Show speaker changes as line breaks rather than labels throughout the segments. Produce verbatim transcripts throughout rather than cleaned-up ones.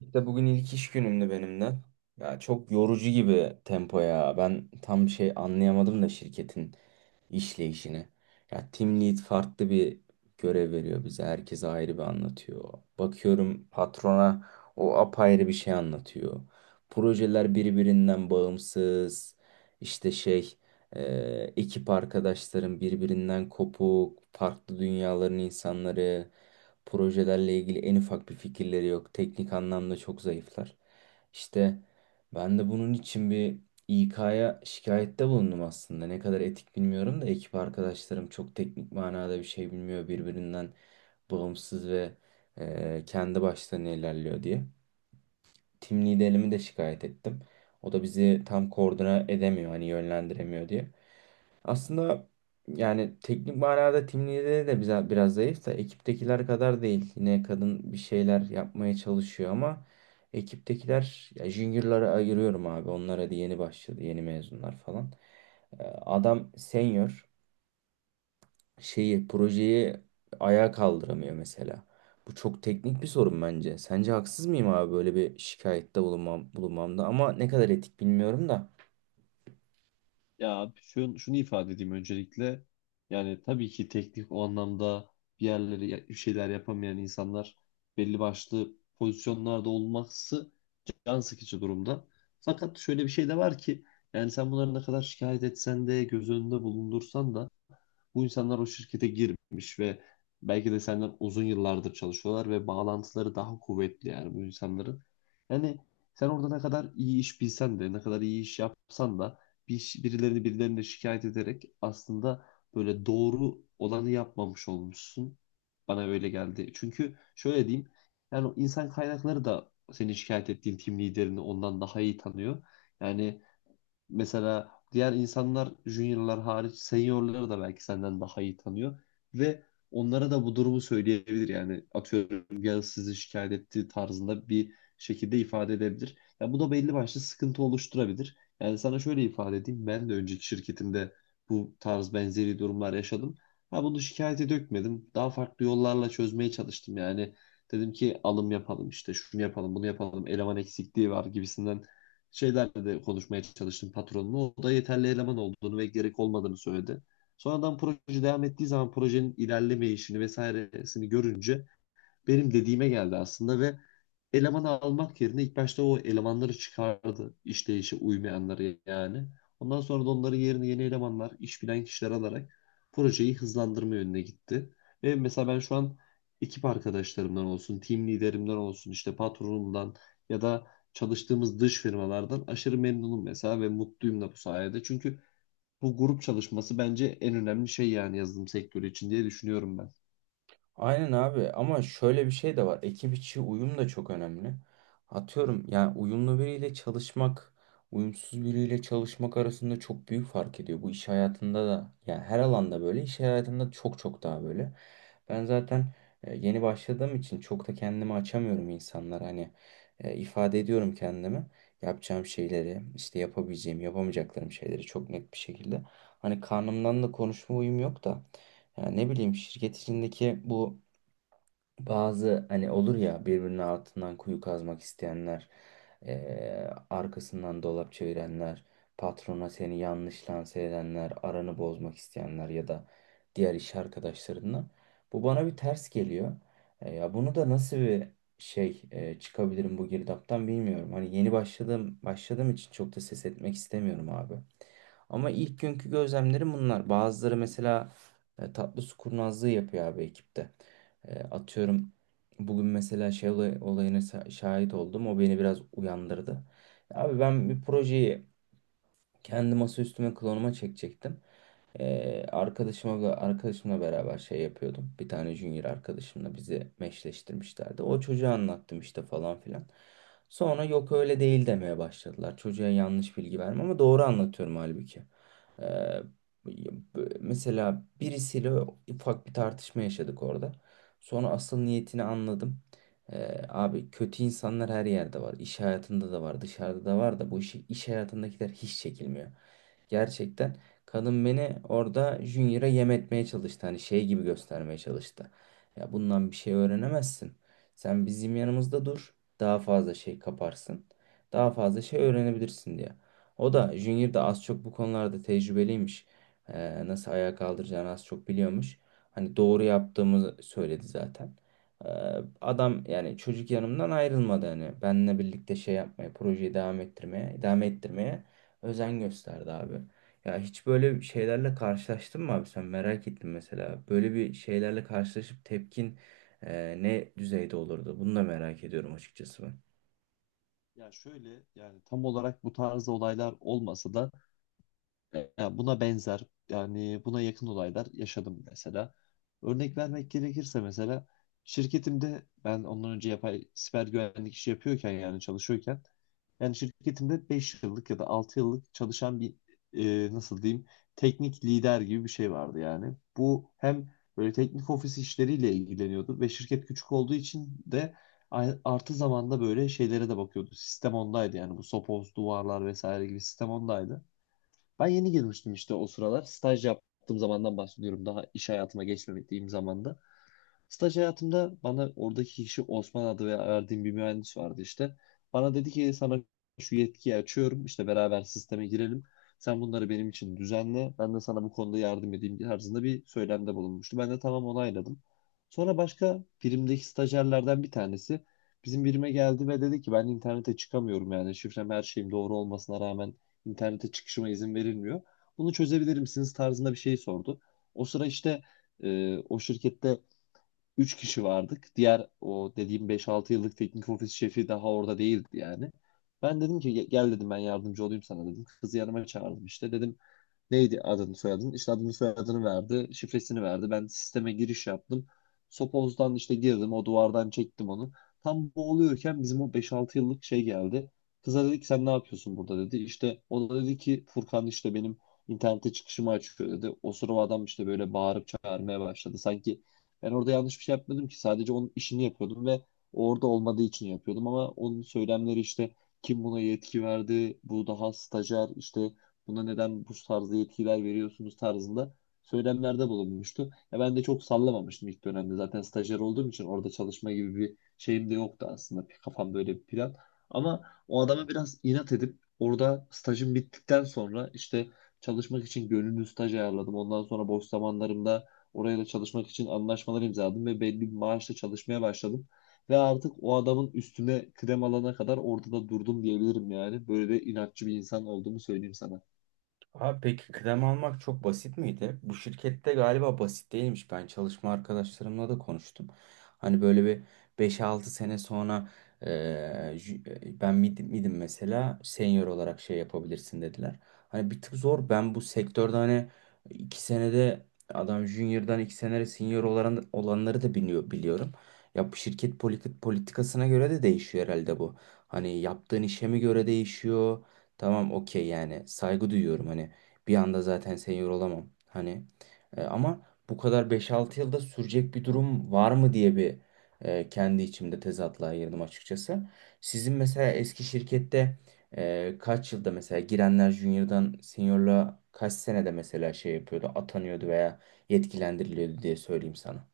İşte bugün ilk iş günümdü benim de. Ya çok yorucu gibi tempo ya. Ben tam şey anlayamadım da şirketin işleyişini. Ya team lead farklı bir görev veriyor bize. Herkese ayrı bir anlatıyor. Bakıyorum patrona o apayrı bir şey anlatıyor. Projeler birbirinden bağımsız. İşte şey e, Ekip arkadaşlarım birbirinden kopuk. Farklı dünyaların insanları. Projelerle ilgili en ufak bir fikirleri yok. Teknik anlamda çok zayıflar. İşte ben de bunun için bir İK'ya şikayette bulundum aslında. Ne kadar etik bilmiyorum da ekip arkadaşlarım çok teknik manada bir şey bilmiyor. Birbirinden bağımsız ve e, kendi başlarına ilerliyor diye. Tim liderimi de şikayet ettim. O da bizi tam koordine edemiyor, hani yönlendiremiyor diye. Aslında yani teknik manada tim lideri de bize biraz zayıf da ekiptekiler kadar değil. Yine kadın bir şeyler yapmaya çalışıyor ama ekiptekiler ya juniorlara ayırıyorum abi. Onlar hadi yeni başladı, yeni mezunlar falan. Ee, Adam senior şeyi projeyi ayağa kaldıramıyor mesela. Bu çok teknik bir sorun bence. Sence haksız mıyım abi böyle bir şikayette bulunmam, bulunmamda ama ne kadar etik bilmiyorum da.
Ya abi şunu, şunu ifade edeyim öncelikle. Yani tabii ki teknik o anlamda bir yerleri ya- bir şeyler yapamayan insanlar belli başlı pozisyonlarda olması can sıkıcı durumda. Fakat şöyle bir şey de var ki, yani sen bunları ne kadar şikayet etsen de göz önünde bulundursan da bu insanlar o şirkete girmiş ve belki de senden uzun yıllardır çalışıyorlar ve bağlantıları daha kuvvetli, yani bu insanların. Yani sen orada ne kadar iyi iş bilsen de, ne kadar iyi iş yapsan da bir, iş- birilerini birilerine şikayet ederek aslında böyle doğru olanı yapmamış olmuşsun. Bana öyle geldi. Çünkü şöyle diyeyim, yani o insan kaynakları da senin şikayet ettiğin tim liderini ondan daha iyi tanıyor. Yani mesela diğer insanlar juniorlar hariç seniorları da belki senden daha iyi tanıyor ve onlara da bu durumu söyleyebilir, yani atıyorum ya, sizi şikayet ettiği tarzında bir şekilde ifade edebilir. Ya bu da belli başlı sıkıntı oluşturabilir. Yani sana şöyle ifade edeyim, ben de önceki şirketimde bu tarz benzeri durumlar yaşadım. Ha bunu şikayete dökmedim. Daha farklı yollarla çözmeye çalıştım yani. Dedim ki alım yapalım, işte şunu yapalım bunu yapalım, eleman eksikliği var gibisinden şeylerle de konuşmaya çalıştım patronla. O da yeterli eleman olduğunu ve gerek olmadığını söyledi. Sonradan proje devam ettiği zaman projenin ilerlemeyişini vesairesini görünce benim dediğime geldi aslında ve elemanı almak yerine ilk başta o elemanları çıkardı, işleyişe uymayanları yani. Ondan sonra da onların yerine yeni elemanlar, iş bilen kişiler alarak projeyi hızlandırma yönüne gitti. Ve mesela ben şu an ekip arkadaşlarımdan olsun, team liderimden olsun, işte patronumdan ya da çalıştığımız dış firmalardan aşırı memnunum mesela ve mutluyum da bu sayede. Çünkü bu grup çalışması bence en önemli şey yani, yazılım sektörü için diye düşünüyorum ben.
Aynen abi ama şöyle bir şey de var. Ekip içi uyum da çok önemli. Atıyorum yani uyumlu biriyle çalışmak, uyumsuz biriyle çalışmak arasında çok büyük fark ediyor. Bu iş hayatında da yani her alanda böyle iş hayatında çok çok daha böyle. Ben zaten e, yeni başladığım için çok da kendimi açamıyorum insanlar hani e, ifade ediyorum kendimi. Yapacağım şeyleri, işte yapabileceğim, yapamayacaklarım şeyleri çok net bir şekilde. Hani karnımdan da konuşma uyum yok da yani ne bileyim şirket içindeki bu bazı hani olur ya birbirinin altından kuyu kazmak isteyenler, eee, arkasından dolap çevirenler, patrona seni yanlış lanse edenler, aranı bozmak isteyenler ya da diğer iş arkadaşlarından. Bu bana bir ters geliyor. E, ya bunu da nasıl bir şey e, çıkabilirim bu girdaptan bilmiyorum. Hani yeni başladığım başladığım için çok da ses etmek istemiyorum abi. Ama ilk günkü gözlemlerim bunlar. Bazıları mesela e, tatlı su kurnazlığı yapıyor abi ekipte. E, atıyorum bugün mesela şey olay- olayına sa- şahit oldum. O beni biraz uyandırdı. Abi ben bir projeyi kendi masaüstüme klonuma çekecektim. Ee, arkadaşımla arkadaşımla beraber şey yapıyordum. Bir tane junior arkadaşımla bizi meşleştirmişlerdi. O çocuğa anlattım işte falan filan. Sonra yok öyle değil demeye başladılar. Çocuğa yanlış bilgi verme ama doğru anlatıyorum halbuki. Ee, b- mesela birisiyle ufak bir tartışma yaşadık orada. Sonra asıl niyetini anladım. Ee, abi kötü insanlar her yerde var. İş hayatında da var, dışarıda da var da bu işi iş hayatındakiler hiç çekilmiyor. Gerçekten kadın beni orada Junior'a yem etmeye çalıştı. Hani şey gibi göstermeye çalıştı. Ya bundan bir şey öğrenemezsin. Sen bizim yanımızda dur. Daha fazla şey kaparsın. Daha fazla şey öğrenebilirsin diye. O da Junior da az çok bu konularda tecrübeliymiş. Ee, nasıl ayağa kaldıracağını az çok biliyormuş. Hani doğru yaptığımı söyledi zaten. Ee, adam yani çocuk yanımdan ayrılmadı hani. Benimle birlikte şey yapmaya, projeyi devam ettirmeye, devam ettirmeye özen gösterdi abi. Ya hiç böyle şeylerle karşılaştın mı abi sen merak ettim mesela. Böyle bir şeylerle karşılaşıp tepkin e, ne düzeyde olurdu? Bunu da merak ediyorum açıkçası ben.
Ya şöyle, yani tam olarak bu tarz olaylar olmasa da ya buna benzer, yani buna yakın olaylar yaşadım mesela. Örnek vermek gerekirse, mesela şirketimde ben ondan önce yapay siber güvenlik işi yapıyorken, yani çalışıyorken, yani şirketimde beş yıllık ya da altı yıllık çalışan bir, e, nasıl diyeyim, teknik lider gibi bir şey vardı yani. Bu hem böyle teknik ofis işleriyle ilgileniyordu ve şirket küçük olduğu için de a- artı zamanda böyle şeylere de bakıyordu. Sistem ondaydı, yani bu sopoz, duvarlar vesaire gibi sistem ondaydı. Ben yeni girmiştim işte o sıralar. Staj yaptığım zamandan bahsediyorum. Daha iş hayatıma geçmediğim zamanda. Staj hayatımda bana oradaki kişi Osman adı ve verdiğim bir mühendis vardı işte. Bana dedi ki sana şu yetkiyi açıyorum, işte beraber sisteme girelim. Sen bunları benim için düzenle. Ben de sana bu konuda yardım edeyim tarzında bir söylemde bulunmuştu. Ben de tamam onayladım. Sonra başka birimdeki stajyerlerden bir tanesi bizim birime geldi ve dedi ki ben internete çıkamıyorum, yani şifrem her şeyim doğru olmasına rağmen internete çıkışıma izin verilmiyor. Bunu çözebilir misiniz tarzında bir şey sordu. O sıra işte, e, o şirkette üç kişi vardık. Diğer o dediğim beş altı yıllık teknik ofis şefi daha orada değildi yani. Ben dedim ki "Ge- gel dedim, ben yardımcı olayım sana dedim. Kızı yanıma çağırdım, işte dedim neydi adını soyadını? İşte adını soyadını verdi. Şifresini verdi. Ben sisteme giriş yaptım. Sopoz'dan işte girdim. O duvardan çektim onu. Tam boğuluyorken bizim o beş altı yıllık şey geldi. Kıza dedik sen ne yapıyorsun burada dedi. İşte o da dedi ki Furkan işte benim internete çıkışımı açıyor dedi. O sırada adam işte böyle bağırıp çağırmaya başladı. Sanki ben orada yanlış bir şey yapmadım ki. Sadece onun işini yapıyordum ve orada olmadığı için yapıyordum. Ama onun söylemleri işte, kim buna yetki verdi? Bu daha stajyer işte, buna neden bu tarzda yetkiler veriyorsunuz tarzında söylemlerde bulunmuştu. Ya ben de çok sallamamıştım ilk dönemde. Zaten stajyer olduğum için orada çalışma gibi bir şeyim de yoktu aslında. Bir kafam böyle bir plan. Ama o adama biraz inat edip orada stajım bittikten sonra işte çalışmak için gönüllü staj ayarladım. Ondan sonra boş zamanlarımda oraya da çalışmak için anlaşmalar imzaladım ve belli bir maaşla çalışmaya başladım. Ve artık o adamın üstüne kıdem alana kadar orada da durdum diyebilirim yani. Böyle de inatçı bir insan olduğumu söyleyeyim sana.
Abi peki kıdem almak çok basit miydi? Bu şirkette galiba basit değilmiş. Ben çalışma arkadaşlarımla da konuştum. Hani böyle bir beş altı sene sonra eee, jü- e, ben mid, midim mesela senior olarak şey yapabilirsin dediler. Hani bir tık zor. Ben bu sektörde hani iki senede adam junior'dan iki senede senior olan, olanları da biliyor, biliyorum. Ya bu şirket politik, politikasına göre de değişiyor herhalde bu. Hani yaptığın işe mi göre değişiyor? Tamam okey yani saygı duyuyorum hani bir anda zaten senior olamam hani. E, ama bu kadar beş altı yılda sürecek bir durum var mı diye bir e, kendi içimde tezatlığa girdim açıkçası. Sizin mesela eski şirkette e, kaç yılda mesela girenler junior'dan seniorluğa kaç senede mesela şey yapıyordu atanıyordu veya yetkilendiriliyordu diye söyleyeyim sana.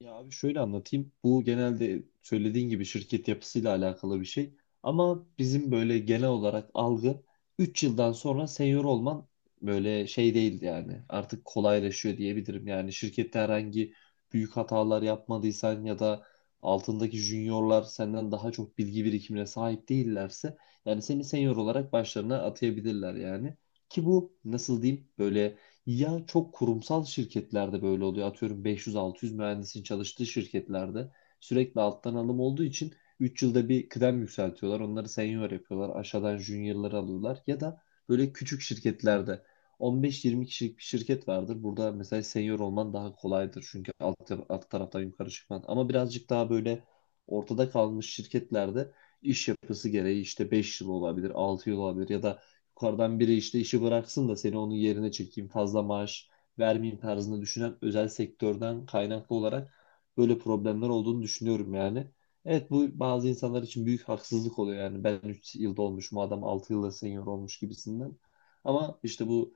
Ya abi şöyle anlatayım. Bu genelde söylediğin gibi şirket yapısıyla alakalı bir şey. Ama bizim böyle genel olarak algı üç yıldan sonra senior olman, böyle şey değil yani. Artık kolaylaşıyor diyebilirim. Yani şirkette herhangi büyük hatalar yapmadıysan ya da altındaki juniorlar senden daha çok bilgi birikimine sahip değillerse, yani seni senior olarak başlarına atayabilirler yani. Ki bu, nasıl diyeyim, böyle ya çok kurumsal şirketlerde böyle oluyor. Atıyorum beş yüz altı yüz mühendisin çalıştığı şirketlerde sürekli alttan alım olduğu için üç yılda bir kıdem yükseltiyorlar. Onları senior yapıyorlar. Aşağıdan juniorları alıyorlar. Ya da böyle küçük şirketlerde on beş yirmi kişilik kişilik bir şirket vardır. Burada mesela senior olman daha kolaydır. Çünkü alt, alt taraftan yukarı çıkman. Ama birazcık daha böyle ortada kalmış şirketlerde iş yapısı gereği işte beş yıl olabilir, altı yıl olabilir, ya da yukarıdan biri işte işi bıraksın da seni onun yerine çekeyim, fazla maaş vermeyeyim tarzında düşünen özel sektörden kaynaklı olarak böyle problemler olduğunu düşünüyorum yani. Evet, bu bazı insanlar için büyük haksızlık oluyor yani, ben üç yılda olmuş, bu adam altı yılda senior olmuş gibisinden. Ama işte bu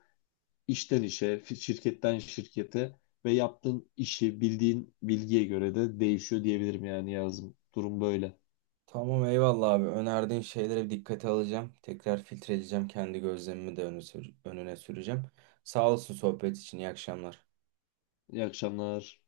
işten işe, fi- şirketten şirkete ve yaptığın işi bildiğin bilgiye göre de değişiyor diyebilirim yani yazım. Durum böyle.
Tamam eyvallah abi. Önerdiğin şeylere bir dikkate alacağım. Tekrar filtreleyeceğim. Kendi gözlemimi de öne, sür- önüne süreceğim. Sağ olasın sohbet için. İyi akşamlar.
İyi akşamlar.